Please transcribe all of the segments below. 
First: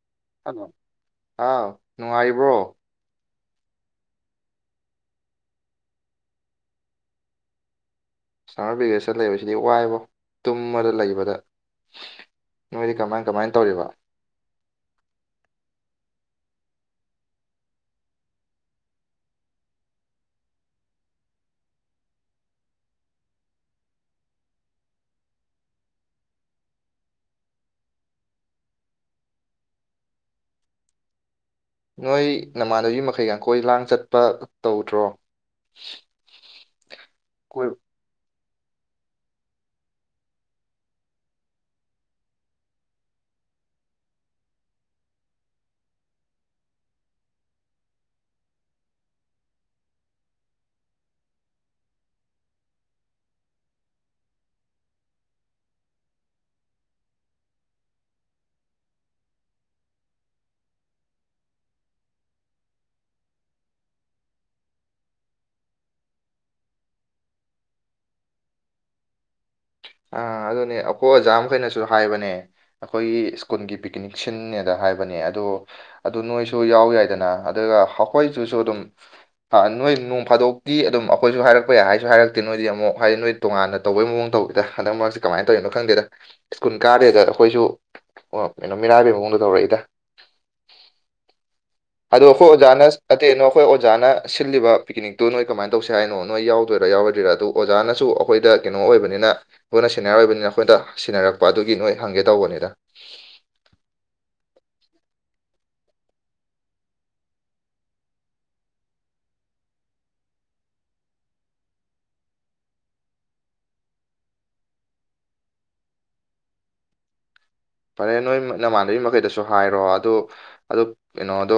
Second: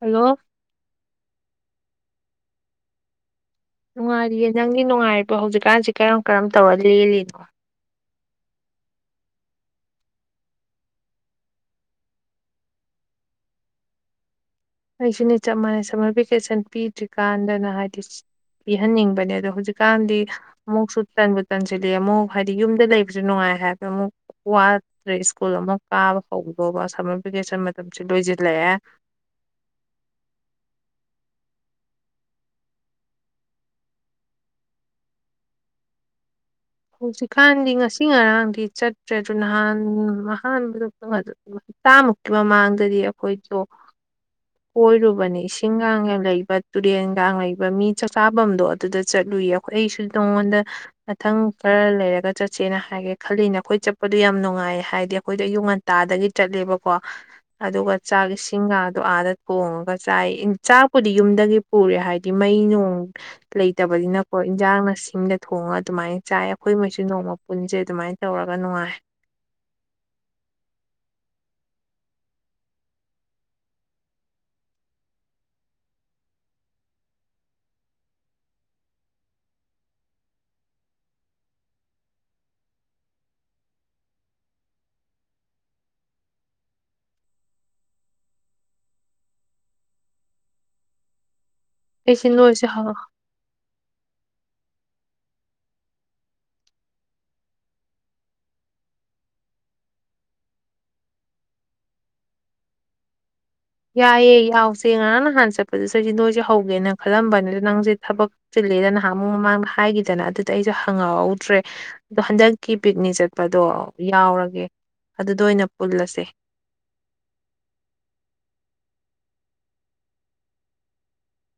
hello ꯑꯥꯎ ꯅꯨꯡꯉꯥꯏꯔꯤꯕ꯭ꯔꯣ ꯅꯨꯡꯉꯥꯏꯔꯤꯌꯦ ꯅꯪꯗꯤ ꯅꯨꯡꯉꯥꯏꯔꯤꯕꯣ ꯍꯧꯖꯤꯛꯀꯥꯟꯁꯤ ꯀꯔꯝ ꯀꯔꯝ ꯇꯧꯔ ꯂꯦꯜꯂꯤꯅꯣ ꯁꯝꯃꯔ ꯚꯦꯀꯦꯁꯟ ꯂꯩꯕꯁꯤꯗꯤ ꯋꯥꯏꯕꯣ ꯇꯨꯝꯃꯗ ꯂꯩꯕꯗ ꯅꯣꯏꯗꯤ ꯀꯃꯥꯏ ꯀꯃꯥꯏꯅ ꯇꯧꯔꯤꯕ ꯑꯩꯁꯨꯅꯤ ꯆꯞ ꯃꯥꯟꯅꯩ ꯁꯝꯃꯔ ꯚꯦꯀꯦꯁꯟ ꯄꯤꯗ꯭ꯔꯤꯀꯥꯟꯗꯅ ꯍꯥꯏꯗꯤ ꯄꯤꯍꯟꯅꯤꯡꯕꯅꯦ ꯑꯗꯣ ꯍꯧꯖꯤꯛꯀꯥꯟꯗꯤ ꯑꯃꯨꯛꯁꯨ ꯇꯟꯕꯨ ꯇꯟꯁꯤꯜꯂ‌ꯦ ꯑꯃꯨꯛ ꯍꯥꯏꯗꯤ ꯌꯨꯝꯗ ꯂꯩꯕꯁꯨ ꯅꯨꯡꯉꯥꯏ ꯍꯥꯏꯕ ꯑꯃꯨꯛ ꯋꯥꯗ꯭ꯔꯦ ꯁ꯭ꯀꯨꯜ ꯑꯃ ꯀꯥꯕ ꯍꯧꯗꯧꯕ ꯁꯝꯃꯔ ꯚꯦꯀꯦꯁꯟ ꯃꯇꯝꯁꯤ ꯂꯣꯏꯁꯤꯜꯂꯛꯑꯦ ꯅꯣꯏ ꯅꯃꯥꯟꯅꯕꯤ ꯃꯈꯩꯒ ꯀ‌ꯣꯏ ꯂꯥꯡ ꯆꯠꯄ ꯇꯧꯗ꯭ꯔꯣ ꯀꯣꯏ ꯍꯧꯖꯤꯛꯀꯥꯟꯗꯤ ꯉꯁꯤ ꯉꯔꯥꯡꯗꯤ ꯆꯠꯇ꯭ꯔꯦ ꯑꯗꯨ ꯅꯍꯥꯟ ꯑꯍꯥꯟꯕꯗꯨꯇꯪ ꯆꯥꯃꯨꯛꯀꯤ ꯃꯃꯥꯡꯗꯗꯤ ꯑꯩꯈꯣꯏꯁꯨ ꯀꯣꯏꯔꯨꯕꯅꯦ ꯏꯁꯤꯡꯒꯒ ꯂꯩꯕ ꯇꯨꯔꯦꯟꯒ ꯂꯩꯕ ꯃꯤ ꯆꯥꯛꯆꯥꯥꯐꯝꯗꯣ ꯑꯗꯨꯗ ꯆꯠꯂꯨꯏꯌꯦ ꯑꯩꯁꯨ ꯅꯉ‌ꯣꯟꯗ ꯃꯊꯪ ꯈꯔ ꯂꯩꯔꯒ ꯆꯠꯁꯦꯅ ꯍꯥꯏꯒꯦ ꯈꯜꯂꯤꯅꯦ ꯑꯩꯈꯣꯏ ꯆꯠꯄꯗꯣ ꯌꯥꯝ ꯅꯨꯡꯉꯥꯏꯌꯦ ꯍꯥꯏꯗꯤ ꯑꯩꯈꯣꯏꯗ ꯑꯌꯨꯛ ꯉꯟ ꯇꯥꯗꯒꯤ ꯆꯠꯂꯦꯕꯀꯣ ꯑꯗꯨꯒ ꯆꯥꯛ ꯏꯁꯤꯡꯒꯗꯣ ꯑꯥꯗ ꯊꯣꯡꯉꯒ ꯆꯥꯏ ꯆꯥꯛꯄꯨꯗꯤ ꯌꯨꯝꯗꯒꯤ ꯄꯨꯔꯦ ꯍꯥꯏꯕꯗꯤ ꯃꯩ ꯅꯨꯡ ꯂꯩꯇꯕꯅꯤꯅꯀꯣ ꯏꯟꯖꯥꯡꯅ ꯁꯤꯡꯗ ꯊꯣꯡꯉ ꯑꯗꯨꯃꯥꯏꯅ ꯆꯥꯏ ꯑꯩꯈꯣꯏꯒꯩꯁꯨ ꯅꯣꯡꯃ ꯄꯨꯟꯁꯦ ꯑꯗꯨꯃꯥꯏꯅ ꯇꯧꯔꯒ ꯅꯨꯡꯉꯥꯏ ꯑ ꯑꯗꯨꯅꯦ ꯑꯩꯈꯣꯏ ꯑꯣꯖꯥ ꯃꯈꯩꯅꯁꯨ ꯍꯥꯏꯕꯅꯦ ꯑꯩꯈꯣꯏꯒꯤ ꯁ꯭ꯀꯨꯜꯒꯤ ꯄꯤꯛꯀꯅꯤꯛ ꯁꯤꯟꯟꯅꯦꯅ ꯍꯥꯏꯕꯅꯦ ꯑꯗꯣ ꯑꯗꯨ ꯅꯣꯏꯁꯨ ꯌꯥꯎ ꯌꯥꯏꯗꯅ ꯑꯗꯨꯒ ꯑꯩꯈꯣꯏꯁꯤꯁꯨ ꯑꯗꯨꯝ ꯅꯣꯏ ꯅꯣꯡ ꯐꯥꯗꯣꯛꯇꯤ ꯑꯗꯨꯝ ꯑꯩꯈꯣꯏꯁꯨ ꯍꯥꯏꯔꯛꯄ ꯌꯥꯏ ꯍꯥꯏꯁꯨ ꯍꯥꯏꯔꯛꯇ‌ꯦ ꯅ‌ꯣꯏꯗꯤ ꯑꯃꯨꯛ ꯍꯥꯏꯗꯤ ꯅꯣꯏ ꯇꯣꯉꯥꯟꯅ ꯇꯧꯕꯩ ꯃꯑ‌ꯣꯡꯗ ꯇꯧꯋ‌ꯦ ꯍꯟꯗꯛ ꯃꯔꯛꯁꯦ ꯀꯃꯥꯏꯅ ꯇꯧꯔꯤꯅꯣ ꯈꯪꯗꯦꯗ ꯁ꯭ꯀꯨꯜ ꯀꯥꯗꯦꯗ ꯑꯩꯈꯣꯏꯁꯨ ꯑꯣ ꯀꯩꯅꯣ ꯃꯤꯔꯥꯏꯕꯩ ꯃꯑꯣꯡꯗ ꯇꯧꯔꯛꯏꯗ ꯑꯗꯣ ꯑꯩꯁꯦ ꯅꯣꯏꯁꯦ ꯍꯣꯑꯣꯖꯥꯅ ꯑꯇꯩ [unintelligible] ꯑꯩꯈꯣꯏ ꯑꯣꯖꯥꯅ ꯁꯤꯜꯂꯤꯕ ꯄꯤꯛꯀꯅꯤꯛꯇꯨ ꯅꯣꯏ ꯀꯃꯥꯏꯅ ꯇꯧꯁꯤ ꯍꯥꯏꯅꯣ ꯅꯣꯏ ꯌꯥꯎꯗꯣꯏꯔꯥ ꯌꯥꯎꯔ‌ꯣꯏꯗ‌ꯣꯏꯔꯥꯗ‌ꯣ ꯑꯗꯨ ꯑꯣꯖꯥꯅꯁꯨ ꯑꯩꯈꯣꯏꯗ ꯀꯩꯅꯣ ꯑꯣꯏꯕꯅꯤꯅ ꯑꯈ‌ꯣꯏꯅ ꯁꯦꯅꯤ꯭ꯌꯥꯔ ꯑꯣꯏꯕꯅꯤꯅ ꯑꯩꯈꯣꯏꯗ ꯁꯤꯟꯅꯔꯛꯄ ꯑꯗꯨꯒꯤ ꯅꯣꯏ ꯍꯪꯒꯦ ꯇꯧꯕꯅꯤꯗ ꯌꯥꯏꯌꯦ ꯌꯥꯎꯁꯦ ꯉꯔꯥꯡ ꯅꯍꯥꯟꯅ ꯆꯠꯄꯗꯨꯁꯨ ꯅꯣꯏꯁꯦ ꯍꯧꯒꯦꯅ ꯈꯜꯂꯝꯕꯅꯤꯗ ꯅꯪꯁꯦ ꯊꯕꯛ ꯆꯤꯜꯂꯦꯗ ꯅꯍꯥꯟꯃꯨꯛ ꯃꯃꯥꯡꯗ ꯍꯥꯏꯈꯤꯗꯅ ꯑꯗꯨꯗ ꯑꯩꯁꯨ ꯍꯪꯉꯛꯍꯧꯗ꯭ꯔꯦ ꯑꯗꯣ ꯍꯟꯗꯛꯀꯤ ꯄꯤꯛꯅꯤꯛ ꯆꯠꯄꯗꯣ ꯌꯥꯎꯔꯒꯦ ꯑꯗꯨꯗ ꯑꯣꯏꯅ ꯄꯨꯜꯂꯁꯦ ꯐꯔꯦ ꯅꯣꯏ ꯅꯃꯥꯟꯅꯕꯤ ꯃꯈꯩꯗꯁꯨ ꯍꯥꯏꯔꯣ ꯑꯗꯨ ꯑꯗꯨ ꯀꯩꯅꯣꯗꯣ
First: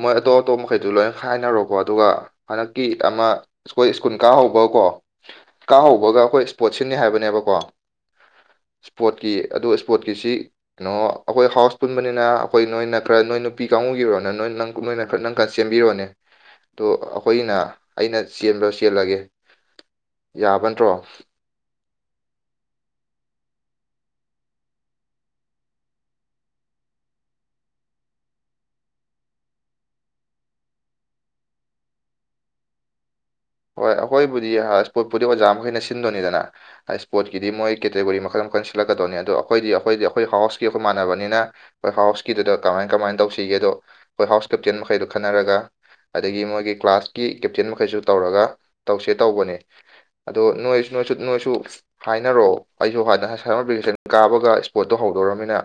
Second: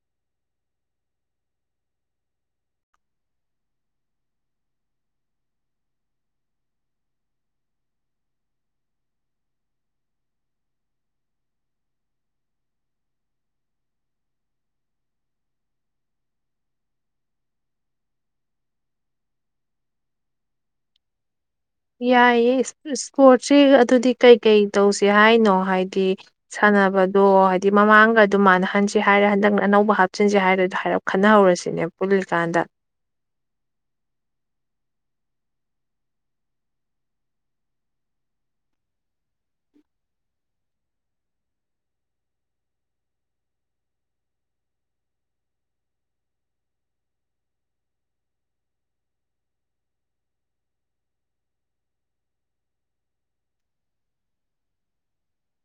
ꯃꯣꯏ ꯑꯇꯣꯞ ꯑꯇꯣꯞꯄ ꯃꯈꯩꯗꯨ ꯂꯣꯏꯅ ꯈꯥꯏꯅꯔꯣꯀꯣ ꯑꯗꯨꯒ ꯍꯟꯗꯛꯀꯤ ꯑꯃ ꯑꯩꯈꯣꯏ ꯁ꯭ꯀꯨꯜ ꯀꯥꯍꯧꯕꯀꯣ ꯀꯥꯍꯧꯕꯒ ꯑꯩꯈꯣꯏ ꯏꯁꯄꯣꯔꯠ ꯁꯤꯟꯅꯤ ꯍꯥꯏꯕꯅꯦꯕꯀꯣ ꯏꯁꯄꯣꯔꯠꯀꯤ ꯑꯗꯣ ꯏꯁꯄꯣꯔꯠꯀꯤꯁꯤ ꯀꯩꯅꯣ ꯑꯩꯈꯣꯏ ꯍꯥꯎꯁ ꯄꯨꯟꯕꯅꯤꯅ ꯑꯩꯈꯣꯏ ꯅꯣꯏꯅ ꯈꯔ ꯅꯣꯏ ꯅꯨꯄꯤ ꯀꯥꯡꯕꯨꯒꯤꯔꯣꯅ ꯅꯣꯏ ꯅꯪ ꯅ‌ꯣꯏꯅ ꯈꯔ ꯅꯪꯈꯔ ꯆ‌ꯦꯟꯕꯤꯔꯣꯅꯦ ꯑꯗ‌ꯣ ꯑꯩꯈꯣꯏꯅ ꯑꯩꯅ ꯆꯦꯟꯕ ꯆꯦꯜꯂꯒꯦ ꯌꯥꯕ ꯅꯠꯇ꯭ꯔꯣ ꯌꯥꯏꯌꯦ ꯏꯁꯄꯣꯔꯠꯁꯦ ꯑꯗꯨꯗꯤ ꯀꯩꯀꯩ ꯇꯧꯁꯦ ꯍꯥꯏꯅꯣ ꯍꯥꯏꯗꯤ ꯁꯥꯟꯅꯕꯗꯣ ꯍꯥꯏꯗꯤ ꯃꯃꯥꯡꯒ ꯑꯗꯨꯝ ꯃꯥꯟꯅꯍꯟꯁ‌ꯦ ꯍꯥꯏꯔ ꯍꯟꯗꯛꯅ ꯑꯅꯧꯕ ꯍꯥꯞꯆꯤꯟꯁꯦ ꯍꯥꯏꯔ ꯑꯗꯨ ꯍꯥꯏꯔꯛꯄ ꯈꯟꯅꯍꯧꯔꯁꯤꯅꯦ ꯄꯨꯜꯂꯤꯀꯥꯟꯗ ꯍꯣꯏ ꯑꯩꯈꯣꯏꯕꯨꯗꯤ ꯏꯁꯄ‌ꯣꯔꯠꯄꯨꯗꯤ ꯑꯣꯖꯥ ꯃꯈꯩꯅ ꯁꯤꯟꯗꯣꯏꯅꯤꯗꯅ ꯏꯁꯄꯣꯔꯠꯀꯤꯗꯤ ꯃꯣꯏ ꯀꯦꯇꯦꯒꯣꯔꯤ ꯃꯈꯜ ꯃꯈꯜ ꯁꯤꯜꯂꯛꯀꯗꯧꯅꯤ ꯑꯗꯣ ꯑꯩꯈꯣꯏꯗꯤ ꯑꯩꯈꯣꯏꯗꯤ ꯑꯩꯈꯣꯏ ꯍꯥꯎꯁꯀꯤ ꯑꯩꯈꯣꯏ ꯃꯥꯟꯅꯕꯅꯤꯅ ꯍꯣꯏ ꯍꯥꯎꯁꯀꯤꯗꯨꯗ ꯀꯃꯥꯏ ꯀꯃꯥꯏꯅ ꯇꯧꯁꯤꯒꯦꯗꯣ ꯍꯣꯏ ꯍꯥꯎꯁ ꯀꯦꯞꯇꯦꯟ ꯃꯈꯩꯗꯣ ꯈꯟꯅꯔꯒ ꯑꯗꯒꯤ ꯃꯣꯏꯒꯤ ꯀ꯭ꯂꯥꯁꯀꯤ ꯀꯦꯞꯇꯦꯟ ꯃꯈꯩꯁꯨ ꯇꯧꯔꯒ ꯇꯧꯁꯦ ꯇꯧꯕꯅꯦ ꯑꯗꯣ ꯅꯣꯏꯁꯨ ꯅꯣꯏꯁꯨ ꯅꯣꯏꯁꯨ ꯍꯥꯏꯅꯔꯣꯑꯣ ꯑꯩꯁꯨ ꯍꯗ ꯁꯃꯔ ꯚꯦꯀꯦꯁꯟ ꯀꯥꯕꯒ ꯏꯁꯄꯣꯠꯇꯣ ꯍꯧꯗꯣꯔꯃꯤꯅ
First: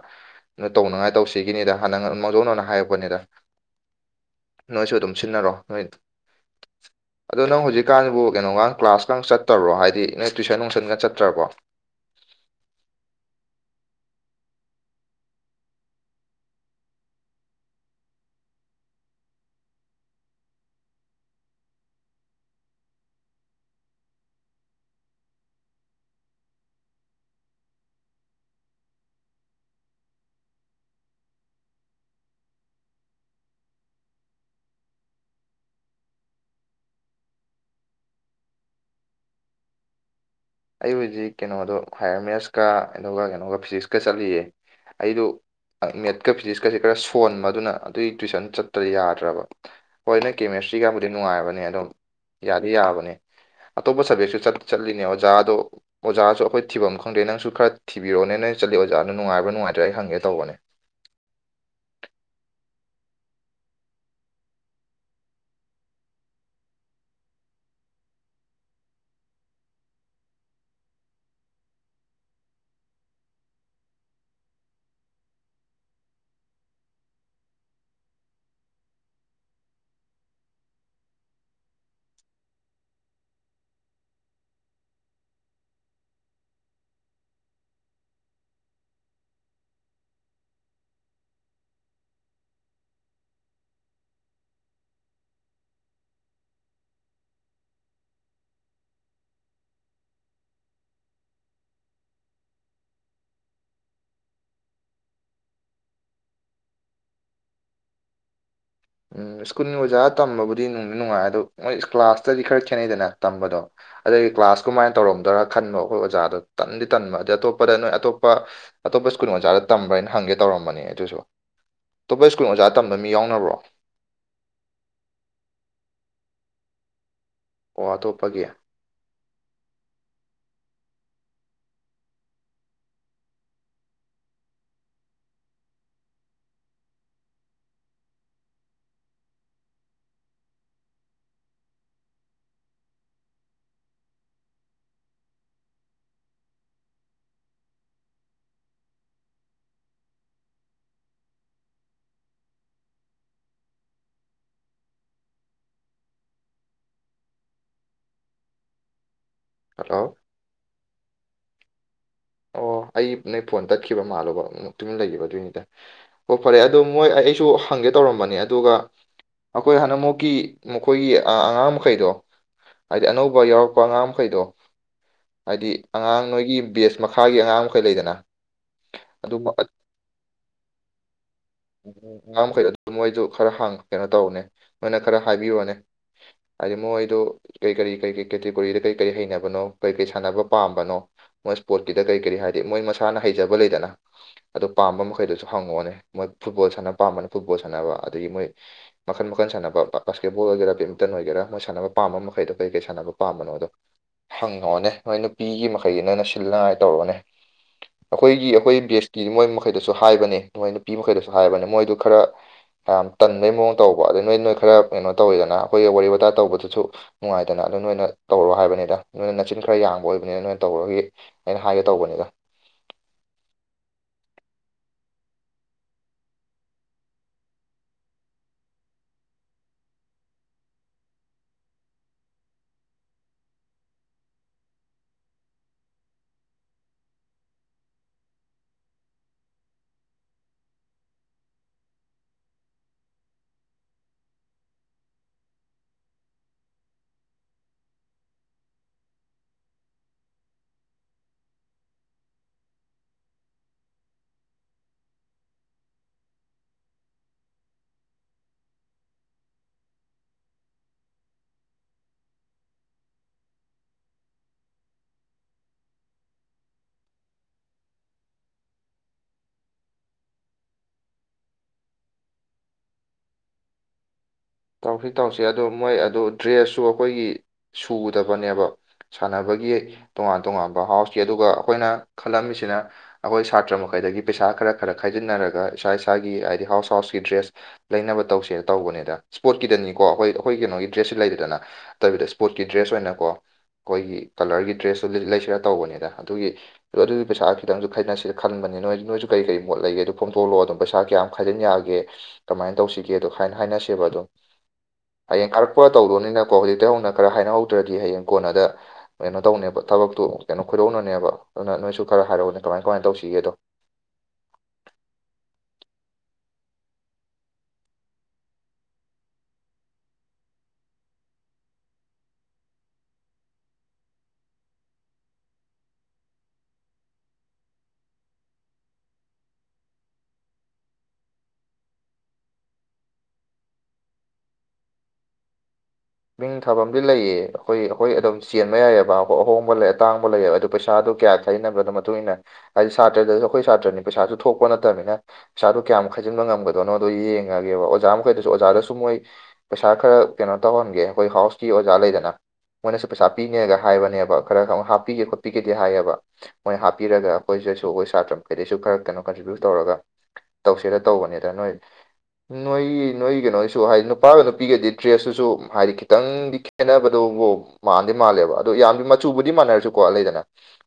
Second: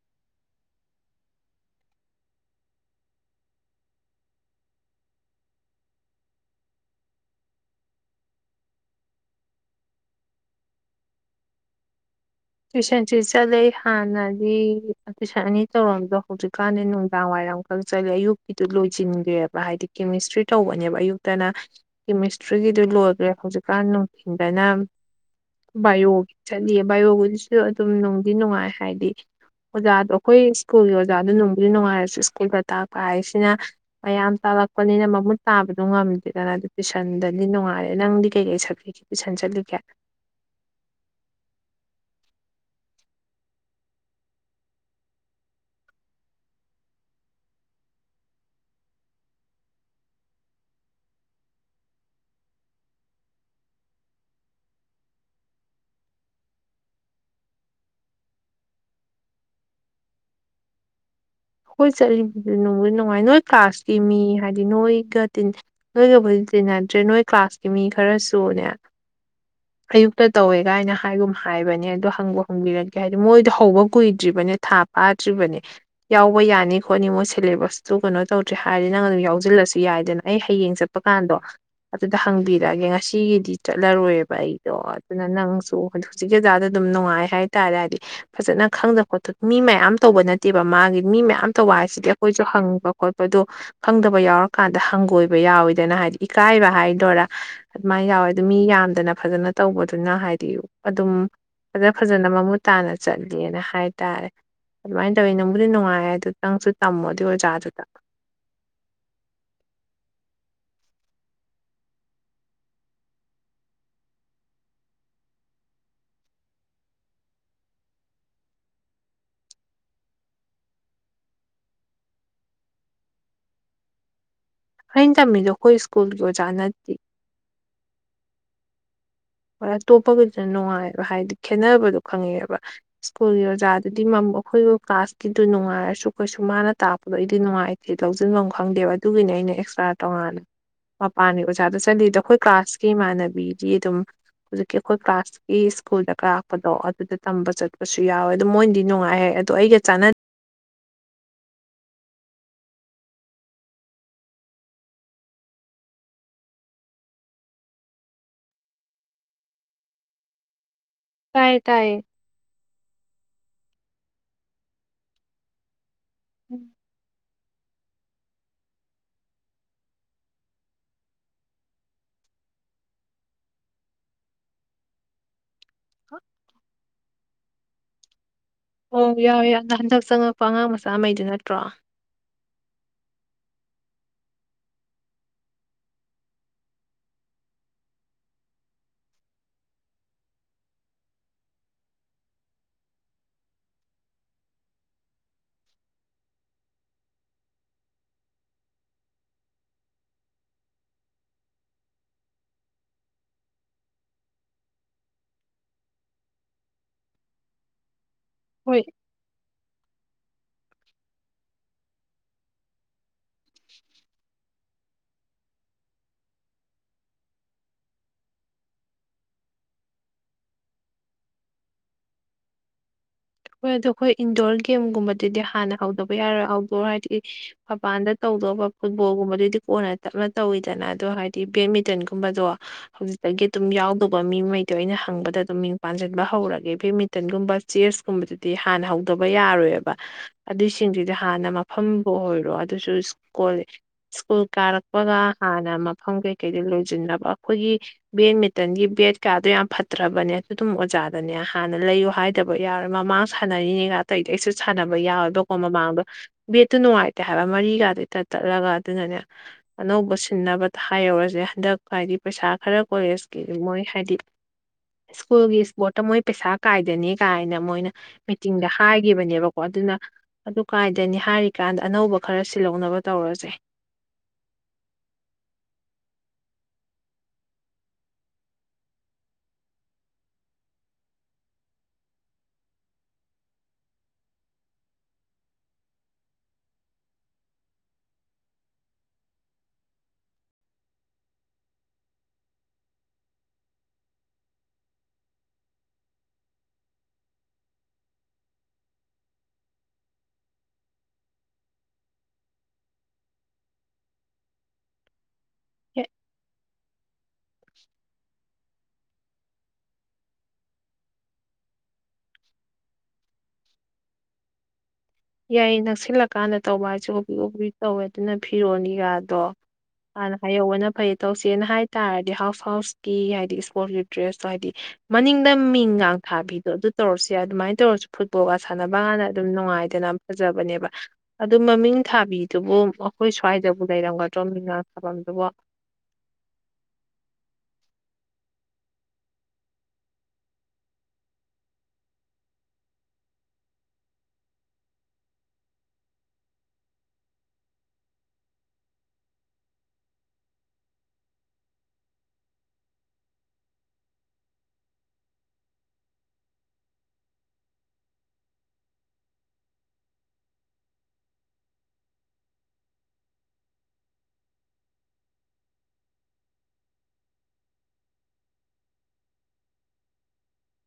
ꯇꯧꯅꯉꯥꯏ ꯇꯧꯁꯤꯒꯤꯅꯤꯗ ꯍꯥꯟꯅ ꯃꯥꯡꯖꯧꯅꯅ ꯍꯥꯏꯔꯛꯄꯅꯤꯗ ꯅꯣꯏꯁꯨ ꯑꯗꯨꯝ ꯁꯤꯟꯅꯔꯣ ꯅꯣꯏ ꯑꯗꯣ ꯅꯪ ꯍꯧꯖꯤꯛꯀꯥꯟꯁꯤꯕꯨ ꯀꯩꯅꯣꯒ ꯀ꯭ꯂꯥꯁꯀ ꯑꯝꯇ ꯆꯠꯇꯕ꯭ꯔꯣ ꯍꯥꯏꯗꯤ ꯅꯪ ꯇꯨꯏꯁꯟ ꯅꯨꯡꯁꯟꯒ ꯆꯠꯇ꯭ꯔꯕꯣ ꯇ꯭ꯌꯨꯁꯟꯁ‌ꯦ ꯆꯠꯂ‌ꯦ ꯍꯥꯟꯅꯗꯤ ꯇꯨꯏꯁꯟ ꯑꯅꯤ ꯇꯧꯔꯝꯃ‌ꯦꯕꯀ‌ꯣ ꯍꯧꯖꯤꯛꯀꯥꯟꯗꯤ ꯅꯨꯡꯗꯥꯡ ꯋꯥꯏꯔꯝꯈꯛ ꯆꯠꯂꯦ ꯑꯌꯨꯛꯀꯤꯗꯨ ꯂꯣꯏꯁꯤꯟꯈ꯭ꯔꯦꯕ ꯍꯥꯏꯗꯤ ꯀꯦꯃꯤꯁꯇ꯭ꯔꯤ ꯇꯧꯕꯅꯦꯕ ꯑꯌꯨꯛꯇꯅ ꯀꯦꯃꯤꯁꯇ꯭ꯔꯤꯒꯤꯗꯤ ꯂꯣꯏꯈ꯭ꯔꯦ ꯍꯧꯖꯤꯛꯀꯥꯟ ꯅꯨꯡꯊꯤꯟꯗꯅ ꯕꯥꯏꯌꯣꯒꯤ ꯆꯠꯂꯤꯌꯦ ꯕꯥꯏꯌꯣꯒꯤꯁꯨ ꯑꯗꯨꯝ ꯅꯨꯡꯗꯤ ꯅꯨꯡꯉꯥꯏ ꯍꯥꯏꯗꯤ ꯑꯣꯖꯥꯗ ꯑꯩꯈꯣꯏ ꯁ꯭ꯀꯨꯜꯒꯤ ꯑꯣꯖꯥꯗꯣ ꯅꯨꯡꯕꯨꯗꯤ ꯅꯨꯡꯉꯥꯏꯔꯁꯨ ꯁ꯭ꯀꯨꯜꯗ ꯇꯥꯛꯄ ꯍꯥꯏꯁꯤꯅ ꯃꯌꯥꯝ ꯇꯥꯛꯂꯛꯄꯅꯤꯅ ꯃꯃꯨꯠ ꯇꯥꯕꯗꯣ ꯉꯝꯗꯦꯗꯅ ꯑꯗꯨ ꯇꯨꯏꯁꯟꯗꯗꯤ ꯅꯨꯡꯉꯥꯏꯔꯦ ꯅꯪꯗꯤ ꯀꯩꯀꯩ ꯁꯞꯖꯦꯛ ꯇꯨꯏꯁꯟ ꯆꯠꯂꯤꯒꯦ ꯑꯩ ꯍꯧꯖꯤꯛ ꯀꯩꯅꯣꯗꯣ ꯍꯥꯏꯌꯔ ꯃꯦꯠꯁꯀ ꯑꯗꯨꯒ ꯀꯩꯅꯣꯒ ꯐꯤꯖꯤꯛꯁꯀ ꯆꯠꯂꯤꯌꯦ ꯑꯩꯗꯨ ꯃꯦꯠꯀ ꯐꯤꯖꯤꯛꯁꯀꯁꯦ ꯈꯔ ꯁꯣꯟꯕꯗꯨꯅ ꯑꯗꯨꯏ ꯇꯨꯋꯏꯁꯟ ꯆꯠꯇ꯭ꯔ ꯌꯥꯗ꯭ꯔꯕ ꯍꯣꯏ ꯅ ꯀꯦꯃꯦꯁꯇ꯭ꯔꯤꯒꯕꯨꯗꯤ ꯅꯨꯡꯉꯥꯏꯔꯕꯅꯤ ꯑꯗꯣ ꯌꯥꯗꯤ ꯌꯥꯕꯅꯦ ꯑꯇꯣꯞꯄ ꯁꯕꯖꯦꯛꯁꯨ ꯆꯠꯂꯤꯅꯦ ꯑꯣꯖꯥꯗꯣ ꯑꯣꯖꯥꯁꯨ ꯑꯩꯈꯣꯏ ꯊꯤꯐꯝꯝ ꯈꯪꯗꯦ ꯅꯪꯁꯨ ꯈꯔ ꯊꯤꯕꯤꯔꯣꯅꯦ ꯅꯣꯏ ꯆꯠꯂꯤꯜꯂꯤ ꯑꯣꯖꯥꯅ ꯅꯨꯡꯉꯥꯏꯕ꯭ꯔꯥ ꯅꯨꯡꯉꯥꯏꯇꯕꯔꯥ ꯑꯩ ꯍꯪꯒꯦ ꯇꯧꯕꯅꯦ ꯑꯩꯈꯣꯏ ꯆꯠꯂꯤꯗꯨꯗꯤ ꯅꯨꯡꯕꯨꯗꯤ ꯅꯨꯡꯉꯥꯏ ꯅꯣꯏ ꯀ꯭ꯂꯥꯁꯀꯤ ꯃꯤ ꯍꯥꯏꯗꯤ ꯅꯣꯏꯒ ꯇꯤꯟ ꯅꯣꯏꯒꯕꯨꯗꯤ ꯇꯤꯟꯅꯗ꯭ꯔꯦ ꯅꯣꯏ ꯀ꯭ꯂꯥꯁꯀꯤ ꯃꯤ ꯈꯔꯁꯨꯅꯦ [unintelligible] ꯑꯌꯨꯛꯇ ꯇꯧꯋꯦ ꯀꯥꯏꯅ ꯍꯥꯏꯒꯨꯝ ꯍꯥꯏꯕꯅꯦ ꯑꯗꯣ ꯍꯪꯕ ꯍꯪꯕꯤꯔꯛꯀꯦ ꯍꯥꯏꯗꯤ ꯃꯣꯏꯗꯣ ꯍꯧꯕ ꯀꯨꯏꯗ꯭ꯔꯤꯕꯅꯦ ꯊꯥ ꯄꯥꯗ꯭ꯔꯤꯕꯅꯦ ꯌꯥꯎꯕ ꯌꯥꯅꯤ ꯈꯣꯠꯅꯤ ꯃꯣꯏ ꯁꯤꯂꯦꯕꯁꯇꯨ ꯀꯩꯅꯣ ꯇꯧꯗ꯭ꯔꯦ ꯍꯥꯏꯔꯗꯤ ꯅꯪ ꯑꯗꯨꯝ ꯌꯥꯎꯁꯤꯜꯂꯁꯨ ꯌꯥꯏꯗꯅ ꯑꯩ ꯍꯌꯦꯡ ꯆꯠꯄ ꯆꯠꯄ ꯀꯥꯟꯗꯣ ꯑꯗꯨꯗ ꯍꯪꯕꯤꯔꯛꯑꯒꯦ ꯉꯁꯤꯒꯤꯗꯤ ꯆꯠꯂꯔꯣꯏꯕ ꯑꯩꯗꯣ ꯑꯗꯨꯅ ꯅꯪꯁꯨ ꯍꯧꯖꯤꯛꯀꯤ ꯑꯣꯖꯥꯗꯣ ꯑꯗꯨꯝ ꯅꯨꯡꯉꯥꯏ ꯍꯥꯏꯇꯥꯔꯦ ꯍꯥꯏꯗꯤ ꯐꯖꯅ ꯈꯪꯗ ꯈꯣꯠꯇ ꯃꯤ ꯃꯌꯥꯝ ꯇꯧꯕ ꯅꯠꯇꯦꯕ ꯃꯥꯒꯤ ꯃꯤ ꯃꯌꯥꯝ ꯊꯧꯕ ꯍꯥꯏꯁꯤꯗꯤ ꯑꯩꯈꯣꯏꯁꯨ ꯍꯪꯕ ꯈꯣꯠꯄꯗꯣ ꯈꯪꯗꯕ ꯌꯥꯎꯔꯀꯥꯟꯗ ꯍꯪꯒꯣꯏꯕ ꯌꯥꯎꯋꯤꯗꯅ ꯍꯥꯏꯗꯤ ꯏꯀꯥꯏꯕ ꯍꯥꯏꯗꯣꯏꯔꯥ ꯑꯗꯨꯃꯥꯏꯅ ꯌꯥꯎꯋꯦ ꯑꯗꯨ ꯃꯤ ꯌꯥꯝꯗꯅ ꯐꯖꯅ ꯇꯧꯕꯗꯨꯅ ꯍꯥꯏꯗꯤ ꯑꯗꯨꯝ ꯐꯖ ꯐꯖꯅ ꯃꯃꯨꯠ ꯇꯥꯅ ꯆꯠꯂꯤꯅ ꯍꯥꯏꯇꯥꯔꯦ ꯑꯗꯨꯃꯥꯏꯅ ꯇꯧꯋꯤ ꯅꯨꯡꯕꯨꯗꯤ ꯅꯨꯡꯉꯥꯏ ꯑꯗꯨ ꯅꯪꯁꯨ ꯇꯝꯃꯣ ꯑꯗꯨ ꯑꯣꯖꯥꯗꯨꯗ ꯎꯝ ꯁ꯭ꯀꯨꯜꯒꯤ ꯑꯣꯖꯥ ꯇꯝꯕꯕꯨꯗꯤ ꯅꯨꯡꯗꯤ ꯅꯨꯡꯉꯥꯏ ꯑꯗꯣ ꯃꯣꯏ ꯀ꯭ꯂꯥꯁꯇꯗꯤ ꯈꯔ ꯈꯦꯠꯅꯩꯗꯅ ꯇꯝꯕꯗꯣ ꯑꯗꯒꯤ ꯀ꯭ꯂꯥꯁ ꯀꯃꯥꯏꯅ ꯇꯧꯔꯝꯗꯣꯏꯔꯥ ꯈꯟꯕ ꯑꯩꯈꯣꯏ ꯑꯣꯖꯥꯗꯣ ꯇꯟꯗꯤ ꯇꯟꯕ ꯑꯗꯩ ꯑꯇꯣꯞꯄꯗ ꯅꯣꯏ ꯑꯇꯣꯞꯄ ꯑꯇꯣꯞꯄ ꯁ꯭ꯀꯨꯜ ꯑꯣꯖꯥꯗ ꯇꯝꯕ꯭ꯔꯅ ꯍꯪꯒꯦ ꯇꯧꯔꯝꯕꯅꯦ ꯑꯗꯨꯁꯨ ꯑꯇꯣꯞꯄ ꯁ꯭ꯀꯨꯜ ꯑꯣꯖꯥ ꯇꯝꯕ ꯃꯤ ꯌꯥꯎꯅꯕ꯭ꯔꯣ ꯑꯩ ꯇꯝꯃꯤꯗꯣ ꯑꯩꯈꯣꯏ ꯁ꯭ꯀꯨꯜꯒꯤ ꯑꯣꯖꯥ ꯅꯠꯇꯦ ꯑꯣ ꯑꯇꯣꯞꯄꯒꯤ ꯍꯣꯏ ꯑꯇꯣꯞꯄꯒꯤꯗꯨꯅ ꯅꯨꯡꯉꯥꯏꯑꯕ ꯍꯥꯏꯗꯤ ꯈꯦꯠꯅꯕꯗꯣ ꯈꯪꯉꯦꯕ ꯁ꯭ꯀꯨꯜꯒꯤ ꯑꯣꯖꯥꯗꯨꯗꯤ ꯑꯩꯈꯣꯏꯕꯨ ꯀ꯭ꯂꯥꯁꯀꯤꯗꯨ ꯅꯨꯡꯉꯥꯏꯔꯁꯨ ꯀꯩꯁꯨ ꯃꯥꯅ ꯇꯥꯛꯄꯗꯣ ꯑꯩꯗꯤ ꯅꯨꯡꯉꯥꯏꯇꯦ ꯂꯧꯖꯤꯟꯐꯝ ꯈꯪꯗꯦꯕ ꯑꯗꯨꯒꯤꯅꯦ ꯑꯩꯅ ꯑꯦꯛꯁꯇ꯭ꯔꯥ ꯇꯣꯡꯉꯥꯅ ꯃꯄꯥꯟꯒꯤ ꯑꯣꯖꯥꯗ ꯆꯜꯂꯤꯠꯂꯤ ꯑꯗꯣ ꯑꯩꯈꯣꯏ ꯀ꯭ꯂꯥꯁꯀꯤ ꯏꯃꯥꯟꯅꯕꯤꯗꯤ ꯑꯗꯨꯝ ꯍꯧꯖꯤꯛꯀꯤ ꯑꯩꯈꯣꯏ ꯀ꯭ꯂꯥꯁ ꯁ꯭ꯀꯨꯜꯗ ꯀꯥꯥꯛꯄꯗꯣ ꯑꯗꯨꯗ ꯇꯝꯕ ꯆꯠꯄꯁꯨ ꯌꯥꯎꯋꯦ ꯑꯗꯨ ꯃꯣꯏꯅꯗꯤ ꯅꯨꯡꯉꯥꯏ ꯍꯥꯏ ꯑꯗꯣ ꯑꯩꯒ ꯆꯥꯟꯅ ꯍꯜꯂꯣ ꯇꯥꯏꯌꯦ ꯇꯥꯏꯌꯦ ꯑꯣ ꯑꯩ ꯅꯣꯏ ꯐꯣꯟ ꯇꯠꯈꯤꯕ ꯃꯥꯜꯂꯣꯕ ꯇꯨꯃꯤꯟꯅ ꯂꯩꯈꯤꯕ ꯑꯗꯨꯏꯅꯤꯗ ꯑꯣ ꯐꯔꯦ ꯑꯗꯣ ꯃꯣꯏ ꯑꯩꯁꯨ ꯐꯪꯒꯦ ꯇꯧꯔꯝꯕꯅꯦ ꯑꯗꯨꯒ ꯑꯩꯈꯣꯏ ꯍꯟꯅꯃꯨꯛꯀꯤ ꯃꯈꯣꯏꯒꯤ ꯑꯉꯥꯡ ꯃꯈꯩꯗꯣ ꯍꯥꯏꯗꯤ ꯑꯅꯧꯕ ꯌꯥꯎꯔꯛꯄ ꯑꯉꯥ ꯃꯈꯩꯗꯣ ꯍꯥꯏꯗꯤ ꯑꯉꯥꯡ ꯅꯣꯏꯒꯤ ꯕꯦꯁ ꯃꯈꯥꯒꯤ ꯑꯉꯥꯡ ꯃꯈꯩ ꯂꯩꯗꯅ ꯑꯣ ꯌꯥꯎꯋꯦ ꯑꯗꯨꯝꯕ ꯍꯟꯗꯛ ꯆꯪꯉꯛꯄ ꯑꯉꯥꯡ ꯃꯆꯥꯉꯩꯗꯨ ꯅꯠꯇ꯭ꯔꯣ ꯑꯉꯥꯡ ꯃꯈꯩ ꯑꯗꯨ ꯃꯣꯏꯁꯨ ꯈꯔ ꯍꯥꯡ ꯀꯩꯅꯣ ꯇꯧꯅꯦ ꯅꯣꯏꯅ ꯈꯔ ꯍꯥꯏꯕꯤꯔꯣꯅꯦ ꯑꯔꯤꯃꯣꯏꯗꯨ ꯀꯩ ꯀꯔꯤ ꯀꯔꯤ ꯀꯩ ꯀꯩ ꯀꯦꯇꯦꯒꯣꯔꯤꯗ ꯀꯔꯤ ꯀꯔꯤ ꯍꯩꯅꯕꯅꯣ ꯀꯩ ꯀꯩ ꯁꯥꯟꯅꯕ ꯄꯥꯝꯕꯅꯣ ꯃꯣꯏ ꯏꯁꯄꯣꯔꯠꯀꯤꯗ ꯀꯔꯤ ꯀꯔꯤ ꯍꯥꯏꯗꯤ ꯃꯣꯏ ꯃꯁꯥꯅ ꯍꯩꯖꯕ ꯂꯩꯗꯅ ꯑꯗꯨ ꯄꯥꯝꯕ ꯃꯈꯩꯗꯨꯁꯨ ꯍꯪꯉꯣꯅꯦ ꯃꯣꯏ ꯐꯨꯠꯕꯣꯜ ꯁꯥꯟꯅ ꯄꯥꯝꯕꯅ ꯐꯨꯠꯕꯣꯜ ꯁꯥꯟꯅꯕ ꯑꯗꯒꯤ ꯃꯣꯏ ꯃꯈꯜ ꯃꯈꯜ ꯁꯥꯟꯅꯕ ꯕꯥꯁꯀꯦꯠ ꯕꯣꯜ ꯑꯣꯏꯒꯦꯔ ꯕꯦꯠꯃꯤꯇꯟ ꯑꯣꯏꯒꯦꯔꯥ ꯃꯣꯏ ꯁꯥꯟꯅꯕ ꯄꯥꯝꯕ ꯃꯈꯩꯗꯣ ꯀꯩ ꯀꯩꯥ ꯁꯥꯟꯅꯕ ꯄꯝꯕꯅꯣꯗꯣ ꯍꯪꯉꯛꯑꯣꯅꯦ ꯅꯣꯏ ꯅꯨꯄꯤꯒꯤ ꯃꯈꯩꯒꯤꯅ ꯅꯪ ꯁꯤꯜꯅꯉꯥꯏ ꯇꯧꯔꯣꯅꯦ ꯑꯈꯣꯏꯒꯤ ꯑꯈꯣꯏ ꯍꯣꯏ ꯕꯦꯁꯀꯤ ꯃꯣꯏ ꯃꯈꯩꯗꯁꯨ ꯍꯥꯏꯕꯅꯦ ꯃꯣꯏ ꯅꯨꯄꯤ ꯃꯈꯩꯗꯁꯨ ꯍꯥꯏꯕꯅꯦ ꯃꯣꯏꯗꯨ ꯈꯔ ꯌꯥꯝ ꯇꯟꯕꯩ ꯃꯑꯣꯡ ꯇꯧꯕ ꯑꯗꯩ ꯅꯣꯏ ꯅꯣꯏ ꯈꯔ ꯀꯩꯅꯣ ꯇꯧꯋꯤꯗꯅ ꯑꯈꯣꯏꯒ ꯋꯥꯔꯤ ꯋꯥꯇꯏ ꯇꯧꯕꯗꯨꯁꯨ ꯅꯨꯡꯉꯥꯏꯗꯅ ꯑꯗꯨ ꯅꯣꯏꯅ ꯇꯧꯔꯣ ꯍꯥꯏꯕꯅꯤꯗ ꯅꯣꯏꯅ ꯅꯆꯤꯟ ꯈꯔ ꯌꯥꯡꯕ ꯑꯣꯏꯕꯅꯤꯅ ꯅꯣꯏꯅ ꯇꯧꯔꯒꯤ ꯍꯦꯛ ꯍꯥꯏꯒꯦ ꯇꯧꯕꯅꯤꯗ ꯍꯣꯏ ꯑꯗꯣ ꯈꯣꯏ ꯏꯟꯗꯣꯔ ꯒꯦꯝꯒꯨꯝꯕꯗꯗꯤ ꯍꯥꯟꯅ ꯍꯧꯗꯕ ꯌꯥꯔꯣꯏ ꯑꯥꯎꯠꯗꯣꯔ ꯍꯥꯏꯗꯤ ꯃꯄꯥꯟꯗ ꯇꯧꯗꯧꯕ ꯐꯨꯠꯕꯣꯜꯒꯨꯝꯕꯗꯨꯗꯤ ꯀꯣꯟꯅ ꯇꯞꯅ ꯇꯧꯋꯤꯗꯅ ꯑꯗꯣ ꯍꯥꯏꯗꯤ ꯕꯦꯠꯃꯤꯟꯇꯟꯒꯨꯝꯕꯗꯣ ꯍꯧꯖꯤꯛꯇꯒꯤ ꯑꯗꯨꯝ ꯌꯥꯎꯗꯧꯕ ꯃꯤꯃꯩꯗꯣ ꯑꯩꯅ ꯍꯪꯕꯗ ꯑꯗꯨꯝ ꯃꯤꯡ ꯄꯥꯟꯖꯤꯟꯕ ꯍꯧꯔꯒꯦ ꯕꯦꯠꯃꯤꯇꯟꯒꯨꯝꯕ ꯆꯦꯔꯁ ꯁꯨꯝꯕꯗꯨꯗꯤ ꯍꯥꯟꯅ ꯍꯧꯗꯕ ꯌꯥꯔꯣꯏꯕ ꯑꯗꯨꯏꯁꯤꯡꯗꯨꯗꯤ ꯍꯥꯟꯅ ꯃꯐꯝꯕꯨ ꯑꯣꯏꯔꯣ ꯑꯗꯨꯁꯨ ꯀꯣꯜ ꯁ꯭ꯀꯨꯜ ꯀꯥꯔꯛꯄꯒ ꯍꯥꯟꯅ ꯃꯐꯝ ꯀꯩꯀꯩꯗ ꯂꯣꯏꯖꯤꯟꯅꯕ ꯑꯈꯣꯏꯒꯤ ꯕꯦꯠꯃꯤꯟꯇꯟꯒꯤ ꯕꯦꯠ ꯀꯥꯗꯣ ꯌꯥꯝ ꯐꯠꯇ꯭ꯔꯕꯅꯦ ꯑꯗꯨ ꯑꯗꯨꯝ ꯑꯣꯖꯥꯗꯅꯦ ꯍꯥꯟꯅ ꯂꯩꯌꯨ ꯍꯥꯏꯗꯕ ꯌꯥꯔ ꯃꯃꯥꯡ ꯁꯥꯟꯅꯔꯤꯅꯤꯒ ꯇꯧꯔꯤꯗꯣ ꯑꯩꯁꯨ ꯁꯥꯟꯅꯕ ꯌꯥꯎꯋꯦꯕꯀꯣ ꯃꯃꯥꯡꯗꯣ ꯕꯦꯠꯇꯨ ꯅꯨꯡꯉꯥꯏꯇꯦ ꯍꯥꯏꯕ ꯃꯔꯤꯒꯇꯨ ꯏꯇꯥꯠ ꯇꯥꯠꯂꯒ ꯑꯗꯨꯅꯅꯦ ꯑꯅꯧꯕ ꯁꯤꯟꯅꯕ ꯍꯥꯏꯍꯧꯔꯖꯦ ꯍꯥꯟꯗꯛ ꯍꯥꯏꯗꯤ ꯄꯩꯁꯥ ꯈꯔ ꯀꯣꯂꯦꯖꯀꯤ ꯃꯣꯏ ꯍꯥꯏꯗꯤ [inaudible] ꯁ꯭ꯀꯨꯜꯒꯤ ꯏꯁꯄꯣꯔꯠꯇ ꯃꯣꯏ ꯄꯩꯁꯥ ꯀꯥꯏꯗꯅꯤ ꯀꯥꯏꯅ ꯃꯣꯏꯅ ꯃꯤꯇꯤꯡꯗ ꯍꯥꯏꯒꯤꯕꯅꯦꯕꯀꯣ ꯑꯗꯨꯅ ꯑꯗꯨ ꯀꯥꯏꯗꯅꯤ ꯍꯥꯏꯔꯤꯀꯥꯟꯗ ꯑꯅꯧꯕ ꯈꯔ ꯁꯤꯜꯂꯧꯅꯕ ꯇꯧꯔꯁꯦ ꯇꯧꯁꯤ ꯇꯧꯁꯤ ꯑꯗꯣ ꯃꯣꯏ ꯑꯗꯨ ꯗ꯭ꯔꯦꯁꯁꯨ ꯑꯈꯣꯏꯒꯤ ꯁꯨꯗꯕꯅꯦꯕ ꯁꯥꯟꯅꯕꯒꯤ ꯇꯣꯉꯥꯟ ꯇꯣꯉꯥꯟꯕ ꯍꯥꯎꯁꯀꯤ ꯑꯗꯨꯒ ꯑꯈꯣꯏꯅ ꯈꯜꯂꯝꯃꯤꯁꯤꯅ ꯑꯈꯣꯏ ꯁꯥꯇ꯭ꯔ ꯃꯈꯩꯗꯒꯤ ꯄꯩꯁꯥ ꯈꯔ ꯈꯔ ꯈꯥꯏꯖꯤꯟꯅꯔꯒ ꯏꯁꯥ ꯏꯁꯥꯒꯤ ꯍꯥꯏꯗꯤ ꯍꯥꯎꯁ ꯍꯥꯎꯁꯀꯤ ꯗ꯭ꯔꯦꯁ ꯂꯩꯅꯕ ꯇꯧꯁꯦꯅ ꯇꯧꯕꯅꯤꯗ ꯏꯁꯄꯣꯔꯠꯀꯤꯗꯅꯤꯀꯣ ꯑꯈꯣꯏ ꯑꯈꯣꯏ ꯀꯩꯅꯣꯒꯤ ꯗ꯭ꯔꯦꯁꯁꯨ ꯂꯩꯗ ꯅꯠꯇꯕꯤꯗ ꯏꯁꯄꯣꯔꯠꯀꯤ ꯗ꯭ꯔꯦꯁ ꯑꯣꯏꯅꯀꯣ ꯑꯈꯣꯏꯒꯤ ꯀꯂꯔꯒꯤ ꯗ꯭ꯔꯦꯁꯇꯨ ꯂꯩꯁꯤꯔ ꯇꯧꯕꯅꯤꯗ ꯑꯗꯨꯒꯤ ꯑꯗꯨꯒꯤꯁꯥ ꯈꯤꯇꯪꯁꯨ ꯈꯥꯏꯅꯁꯤꯔ ꯈꯟꯕꯅꯤ ꯅꯣꯏꯁꯨ ꯅꯣꯏꯁꯨ ꯀꯔꯤ ꯀꯔꯤ ꯃꯣꯠ ꯂꯩꯒꯦꯗꯣ ꯐꯣꯡꯇꯣꯛꯂꯛꯑꯣ ꯑꯗꯨꯝ ꯄꯩꯁꯥ ꯀꯌꯥꯝ ꯈꯥꯏꯖꯤꯟ ꯌꯥꯒꯦ ꯀꯃꯥꯏꯅ ꯇꯧꯁꯤꯒꯦꯗꯣ ꯍꯥꯏꯅ ꯍꯥꯏꯅꯁꯦꯕ ꯑꯗꯣ ꯍꯌꯦꯡ [unintelligible] ꯇꯧꯗꯧꯅꯤꯅꯀꯣ ꯍꯧꯖꯤꯛꯇꯩ ꯍꯧꯅ ꯈꯔ ꯍꯥꯏꯅꯍꯧꯗ꯭ꯔꯗꯤ ꯍꯌꯦꯡ ꯀꯣꯟꯅꯗ ꯀꯩꯅꯣ ꯇꯧꯅꯦꯕ ꯊꯕꯛꯇꯨ ꯀꯩꯅꯣ ꯈꯨꯠꯅꯧꯅꯅꯦꯕ ꯑꯗꯨꯅ ꯅꯣꯏꯁꯨ ꯈꯔ ꯍꯥꯏꯔꯛꯑꯣꯅꯦ ꯀꯃꯥꯏ ꯀꯃꯥꯏꯟ ꯇꯧꯁꯤꯒꯦꯗꯣ ꯌꯥꯏ ꯅꯛꯁꯤꯜꯂꯀꯥꯟꯗ ꯇꯧꯕ ꯍꯥꯏꯁꯦ ꯍꯣꯕꯤ ꯍꯣꯕꯤ ꯇꯧꯋꯦ ꯑꯗꯨꯅ ꯐꯤꯔꯣꯜ ꯀꯩꯀꯥꯗꯣ ꯍꯥꯟꯅ ꯍꯥꯏ ꯍꯧꯕꯅ ꯐꯩ ꯇꯧꯁꯦꯅ ꯍꯥꯏꯇꯥꯔꯗꯤ ꯍꯥꯎꯁ ꯍꯥꯎꯁꯀꯤ ꯍꯥꯏꯗꯤ ꯏꯁꯄꯣꯔꯜꯠꯀꯤ ꯗ꯭ꯔꯦꯁꯇꯣ ꯍꯥꯏꯗꯤ ꯃꯅꯤꯡꯗ ꯃꯤꯡꯒꯥꯡ ꯊꯥꯕꯤꯗꯣ ꯑꯗꯨ ꯇꯧꯔꯁꯨ ꯌꯥꯏ ꯑꯗꯨꯃꯥꯏꯟ ꯇꯧꯔꯁꯨ ꯐꯨꯠꯕꯣꯜꯒ ꯁꯥꯟꯅꯕ ꯀꯥꯟꯅ ꯑꯗꯨꯝ ꯅꯨꯡꯉꯥꯏ ꯗꯅ ꯐꯖꯕꯅꯦꯕ ꯑꯗꯨ ꯃꯃꯤꯡ ꯊꯥꯕꯤꯗꯨꯕꯨ ꯑꯈꯣꯏ ꯁ꯭ꯋꯥꯏꯗꯕꯨ ꯂꯩꯔꯝꯒꯗ꯭ꯔꯣ ꯃꯤꯉꯥ ꯊꯥꯕꯝꯗꯨꯕꯨ ꯃꯤꯡ ꯊꯥꯕꯝꯗꯤ ꯂꯩꯌꯦ ꯑꯈꯣꯏ ꯑꯈꯣꯏ ꯑꯗꯨꯝ ꯆꯦꯟꯕ ꯌꯥꯏꯌꯦꯕ ꯑꯍꯣꯡꯕ ꯂꯩ ꯑꯇꯥꯡꯕ ꯂꯩꯌꯦꯕ ꯑꯗꯨ ꯄꯩꯁꯥꯗꯣ ꯀꯌꯥ ꯂꯩꯅꯕ ꯃꯇꯨꯡ ꯏꯟꯅ ꯍꯥꯏꯗꯤ ꯁꯥꯇ꯭ꯔꯗꯁꯨ ꯑꯈꯣꯏ ꯁꯥꯇ꯭ꯔꯅꯤ ꯄꯩꯁꯥꯁꯨ ꯊꯣꯛꯄ ꯅꯠꯇꯝꯅꯤꯅ ꯄꯩꯁꯥꯗꯨ ꯀꯌꯥꯃꯨꯛ ꯈꯥꯏꯖꯤꯟꯕ ꯉꯝꯒꯗꯣꯅꯣꯗꯣ ꯌꯦꯡꯉꯥꯒꯦꯕ ꯑꯣꯖꯥ ꯃꯈꯩꯗꯁꯨ ꯑꯣꯖꯥꯗꯁꯨ ꯃꯣꯏ ꯄꯩꯁꯥ ꯈꯔ ꯀꯩꯅꯣ ꯇꯧꯍꯟꯒꯦ ꯑꯈꯣꯏ ꯍꯥꯎꯁꯀꯤ ꯑꯣꯖꯥ ꯂꯩꯗꯅ ꯃꯣꯏꯅꯁꯨ ꯄꯩꯁꯥ ꯄꯤꯅꯦꯒ ꯍꯥꯏꯕꯅꯦꯕ ꯈꯔ ꯈꯔ ꯍꯥꯞꯄꯤꯒꯦ ꯈꯣꯠꯄꯤꯒꯦꯗꯤ ꯍꯥꯏꯌꯦꯕ ꯃꯣꯏ ꯍꯥꯞꯄꯤꯔꯒ ꯑꯈꯣꯏꯗꯁꯨ ꯑꯈꯣꯏ ꯁꯥꯇ꯭ꯔ ꯃꯈꯩꯗꯁꯨ ꯈꯔ ꯀꯩꯅꯣ ꯀꯟꯇ꯭ꯔꯤꯕ꯭ꯌꯨꯠ ꯇꯧꯔꯒ ꯇꯧꯁꯤꯔ ꯇꯧꯕꯅꯦꯗ ꯅꯣꯏ ꯅꯣꯏꯒꯤ ꯅꯣꯏ ꯀꯩꯅꯣꯁꯨ ꯍꯥꯏ ꯅꯨꯄꯥꯒ ꯅꯨꯄꯤꯒꯗꯤ ꯗ꯭ꯔꯦꯁꯇꯨꯁꯨ ꯍꯥꯏꯗꯤ ꯈꯤꯇꯪꯗꯤ ꯈꯦꯠꯅꯕꯗꯨꯕꯨ ꯃꯥꯟꯗꯤ ꯃꯥꯜꯂꯦꯕ ꯑꯗꯣ ꯌꯥꯝꯗꯤ ꯃꯆꯨꯕꯨꯗꯤ ꯃꯥꯟꯅꯔꯁꯨꯀꯣ ꯂꯩꯗꯅ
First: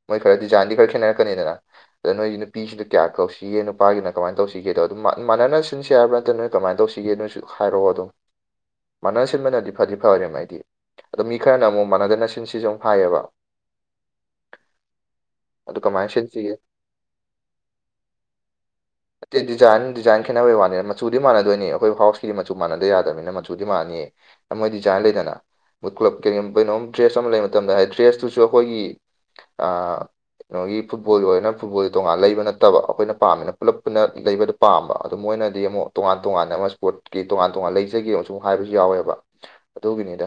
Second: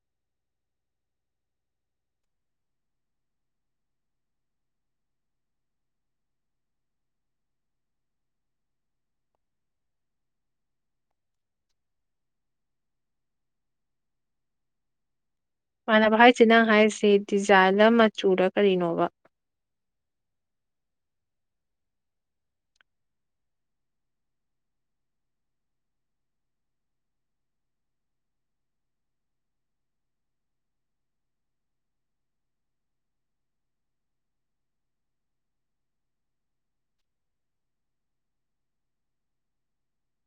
ꯃꯣꯏ ꯈꯔ ꯗꯤꯖꯥꯏꯟꯗꯤ ꯈꯔ ꯈꯦꯠꯅꯔꯛꯀꯅꯤꯗꯅ ꯑꯗ ꯅꯣꯏ ꯅꯨꯄꯤꯁꯤꯅ ꯀꯌꯥ ꯀꯧꯁꯤꯒꯦ ꯅꯨꯄꯥꯒꯤꯅ ꯀꯃꯥꯏꯅ ꯇꯧꯁꯤꯒꯦꯗꯣ ꯑꯗꯨ ꯃꯥꯟꯅꯅ ꯁꯤꯟꯁꯤ ꯍꯥꯏꯕ ꯅꯠꯇꯅ ꯀꯃꯥꯏ ꯇꯧꯁꯤꯒꯦ ꯅꯣꯏꯁꯨ ꯍꯥꯏꯔꯛꯑꯣ ꯑꯗꯨꯝ ꯃꯥꯟꯅ ꯁꯤꯟꯕꯅꯗꯤ ꯐꯗꯤ ꯐꯔꯦ ꯍꯥꯏꯗꯤ ꯑꯗꯣ ꯃꯤ ꯈꯔꯅ ꯑꯃꯨꯛ ꯃꯥꯟꯅꯗꯅ ꯁꯤꯟꯁꯤꯁꯨ ꯍꯥꯏꯌꯦꯕ [unintelligible] ꯀꯃꯥꯏꯅ ꯃꯥꯟꯅꯕ ꯍꯥꯏꯁꯤ ꯁꯤꯟꯁꯤꯒꯦ ꯅꯪ ꯍꯥꯏꯔꯤꯁꯤ ꯗꯤꯖꯥꯏꯟꯔ ꯃꯆꯨꯔ ꯀꯔꯤꯅꯣꯕ ꯑꯦ ꯗꯤꯖꯥꯏꯟ ꯗꯤꯖꯥꯏꯟ ꯈꯦꯠꯅꯕꯩ ꯋꯥꯅꯤ ꯃꯆꯨꯗꯤ ꯃꯥꯟꯅꯗꯣꯏꯅꯤ ꯑꯩꯈꯣꯏ ꯍꯥꯎꯁꯀꯤ ꯃꯆꯨ ꯃꯥꯟꯅꯗ ꯌꯥꯗꯕꯅꯤꯅ ꯃꯆꯨꯗꯤ ꯃꯥꯟꯅꯅꯤꯌꯦ ꯃꯣꯏ ꯗꯤꯖꯥꯏꯟ ꯂꯩꯗꯅ ꯃꯣꯏ ꯀ꯭ꯂꯕ ꯀꯩꯅꯣꯝ ꯗ꯭ꯔꯦꯁ ꯑꯃ ꯂꯩꯕ ꯃꯇꯝꯗ ꯍꯥꯏꯗꯤ ꯗ꯭ꯔꯦꯁꯇꯨꯁꯨ ꯑꯩꯈꯣꯏꯒꯤ ꯑꯥ ꯀꯩꯅꯣꯒꯤ ꯐꯨꯠꯕꯣꯜꯒꯤ ꯑꯣꯏꯔꯅ ꯐꯨꯠꯕꯣꯜꯒꯤ ꯇꯣꯉꯥꯟꯅ ꯂꯩꯕ ꯅꯠꯇꯕ ꯑꯩꯈꯣꯏꯅ ꯄꯥꯝꯃꯤꯅ ꯄꯨꯂꯞ ꯄꯨꯟꯅ ꯂꯩꯕꯗꯣ ꯄꯥꯝꯕ ꯑꯗꯣ ꯃꯣꯏꯅꯗꯤ ꯑꯃꯨꯛ ꯇꯣꯉꯥꯟ ꯇꯣꯉꯥꯟꯅ ꯑꯃ ꯁ꯭ꯄꯣꯔꯠꯀꯤ ꯇꯣꯉꯥꯟ ꯇꯣꯉꯥꯟ ꯂꯩꯖꯒꯦ ꯑꯃꯁꯨ ꯍꯥꯏꯕꯁꯨ ꯌꯥꯎꯋꯦꯕ ꯑꯗꯨꯒꯤꯅꯤꯗ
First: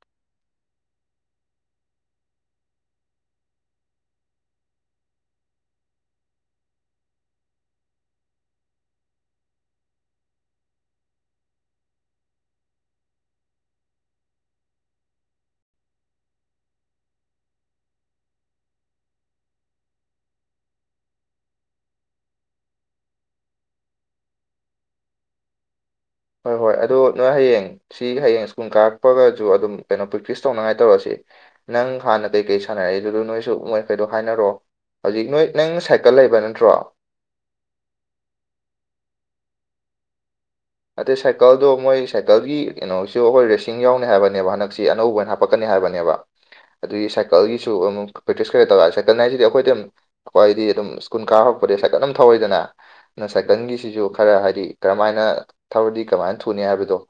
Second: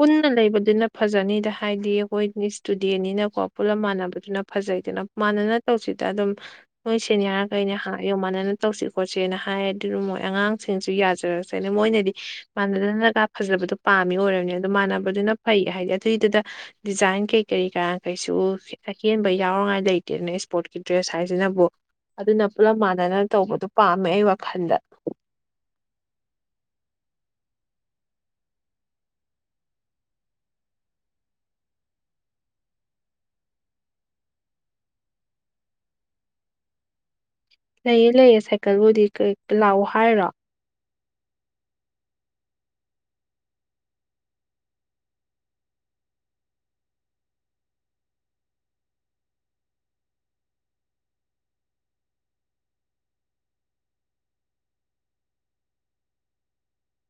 ꯄꯨꯟꯅ ꯂꯩꯕꯗꯨꯅ ꯐꯖꯅꯤꯗ ꯍꯥꯏꯗꯤ ꯑꯩꯈꯣꯏ ꯁ꯭ꯇꯨꯗꯦꯟꯅꯤꯅꯀꯣ ꯄꯨꯜꯂꯞ ꯃꯥꯟꯅꯕꯗꯨꯅ ꯐꯖꯩꯗꯅ ꯃꯥꯟꯅꯅ ꯇꯧꯁꯤꯗ ꯑꯗꯨꯝ ꯅꯣꯏ ꯁꯦꯅꯤꯌꯥꯔꯈꯩꯅ ꯍꯥꯏꯌꯣ ꯃꯥꯟꯅꯅ ꯇꯧꯁꯤ ꯈꯣꯠꯁꯦꯅ ꯍꯥꯏꯔꯗꯤ ꯃꯣꯏ ꯑꯉꯥꯡꯁꯤꯡꯁꯨ ꯌꯥꯖꯔ [inaudible] ꯃꯣꯏꯅꯗꯤ ꯃꯥꯟꯅꯗꯅꯒ ꯐꯖꯕꯗꯣ ꯄꯥꯝꯃꯤ ꯑꯣꯏꯔꯝꯅꯤ ꯃꯥꯟꯅꯕꯗꯨꯅ ꯐꯩ ꯍꯥꯏꯗꯤ ꯑꯗꯨꯏꯗꯨꯗ ꯗꯤꯖꯥꯏꯟ ꯀꯩ ꯀꯩ ꯀꯔꯥ ꯀꯩꯁꯨ ꯑꯍꯦꯟꯕ ꯌꯥꯎꯔꯤꯉꯥꯏ ꯂꯩꯇꯦꯗꯅ ꯁ꯭ꯄꯣꯔꯠꯀꯤ ꯗ꯭ꯔꯦꯁ ꯍꯥꯏꯁꯤꯅꯕꯨ ꯑꯗꯨꯅ ꯄꯨꯂꯞ ꯃꯥꯟꯅꯅ ꯇꯧꯕꯗꯨ ꯄꯥꯝꯃꯦ ꯑꯩ ꯋꯥꯈꯜꯗ ꯍꯣꯏ ꯍꯣꯏ ꯑꯗꯨ ꯅꯣꯏ ꯍꯌꯦꯡ ꯁꯤꯒꯤ ꯍꯌꯦꯡ ꯁ꯭ꯀꯨꯜ ꯀꯥꯔꯛꯄꯒꯁꯨ ꯑꯗꯨꯝ ꯀꯩꯅꯣ ꯄ꯭ꯔꯦꯛꯇꯤꯁ ꯇꯧꯅꯉꯥꯏ ꯇꯧꯔꯁꯦ ꯅꯪ ꯍꯥꯟꯅ ꯀꯩꯀꯩ ꯁꯥꯟꯅꯔꯛꯏꯗꯨ ꯅꯣꯏꯁꯨ ꯃꯣꯏꯈꯩꯗꯣ ꯍꯥꯏꯅꯔꯛꯑꯣ ꯍꯧꯖꯤꯛ ꯅꯣꯏ ꯅꯪ ꯁꯥꯏꯀꯜ ꯂꯩꯕ ꯅꯠꯇ꯭ꯔꯣ ꯂꯩꯌꯦ ꯂꯩꯌꯦ ꯁꯥꯏꯀꯜꯕꯨꯗꯤ ꯀꯩ ꯂꯥꯛꯑꯣ ꯍꯥꯏꯔꯣ ꯑꯗꯨꯏ ꯁꯥꯏꯀꯜꯗꯣ ꯃꯣꯏ ꯁꯥꯏꯀꯜꯒꯤ ꯀꯩꯅꯣꯁꯨ ꯑꯩꯈꯣꯏ ꯔꯦꯁꯤꯡ ꯌꯥꯎꯅꯤ ꯍꯥꯏꯕꯅꯦꯕ ꯍꯟꯗꯛꯁꯤ ꯑꯅꯧꯕ ꯍꯥꯞ ꯄꯛꯀꯅꯤ ꯍꯥꯏꯕꯅꯦꯕ ꯑꯗꯨꯒꯤ ꯁꯥꯏꯀꯜꯒꯤꯁꯨ ꯑꯃꯨꯛ ꯄ꯭ꯔꯦꯛꯇꯤꯁ ꯈꯔ ꯇꯧ ꯁꯥꯏꯀꯜ ꯍꯥꯏꯁꯤꯗꯤ ꯑꯩꯈꯣꯏꯗꯤ ꯑꯩꯈꯣꯏꯗꯤ ꯑꯗꯨꯝ ꯁ꯭ꯀꯨꯜ ꯀꯥ ꯍꯧꯔꯛꯄꯗꯒꯤ ꯁꯥꯏꯀꯜ ꯑꯗꯨꯝ ꯊꯧꯋꯤꯗꯅ ꯅ ꯁꯥꯏꯀꯜꯒꯤꯁꯤꯁꯨ ꯈꯔ ꯍꯥꯏꯗꯤ ꯀꯔꯝꯃꯥꯏꯅ ꯊꯧꯔꯗꯤ ꯀꯃꯥꯏꯅ ꯊꯨꯅꯤ ꯍꯥꯏꯕꯗꯣ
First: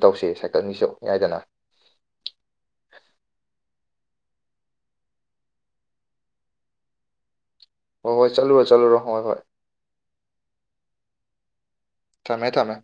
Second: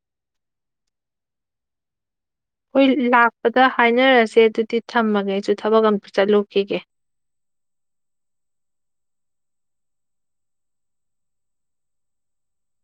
ꯇꯧꯁꯦ ꯁꯥꯏꯀꯜꯒꯤꯁꯨ ꯌꯥꯏꯗꯅ ꯍꯣꯏ ꯂꯥꯛꯄꯗ ꯍꯥꯏꯅꯔꯁꯦ ꯑꯗꯨꯗꯤ ꯊꯝꯃꯒꯦ ꯑꯩꯁꯨ ꯊꯕꯛ ꯑꯝꯇ ꯆꯠꯂꯨꯈꯤꯒꯦ ꯍꯣꯏ ꯍꯣꯏ ꯆꯠꯂꯨꯔꯣ ꯆꯠꯂꯨꯔꯣ ꯍꯣꯏ ꯍꯣꯏ ꯊꯝꯃꯦ ꯊꯝꯃꯦ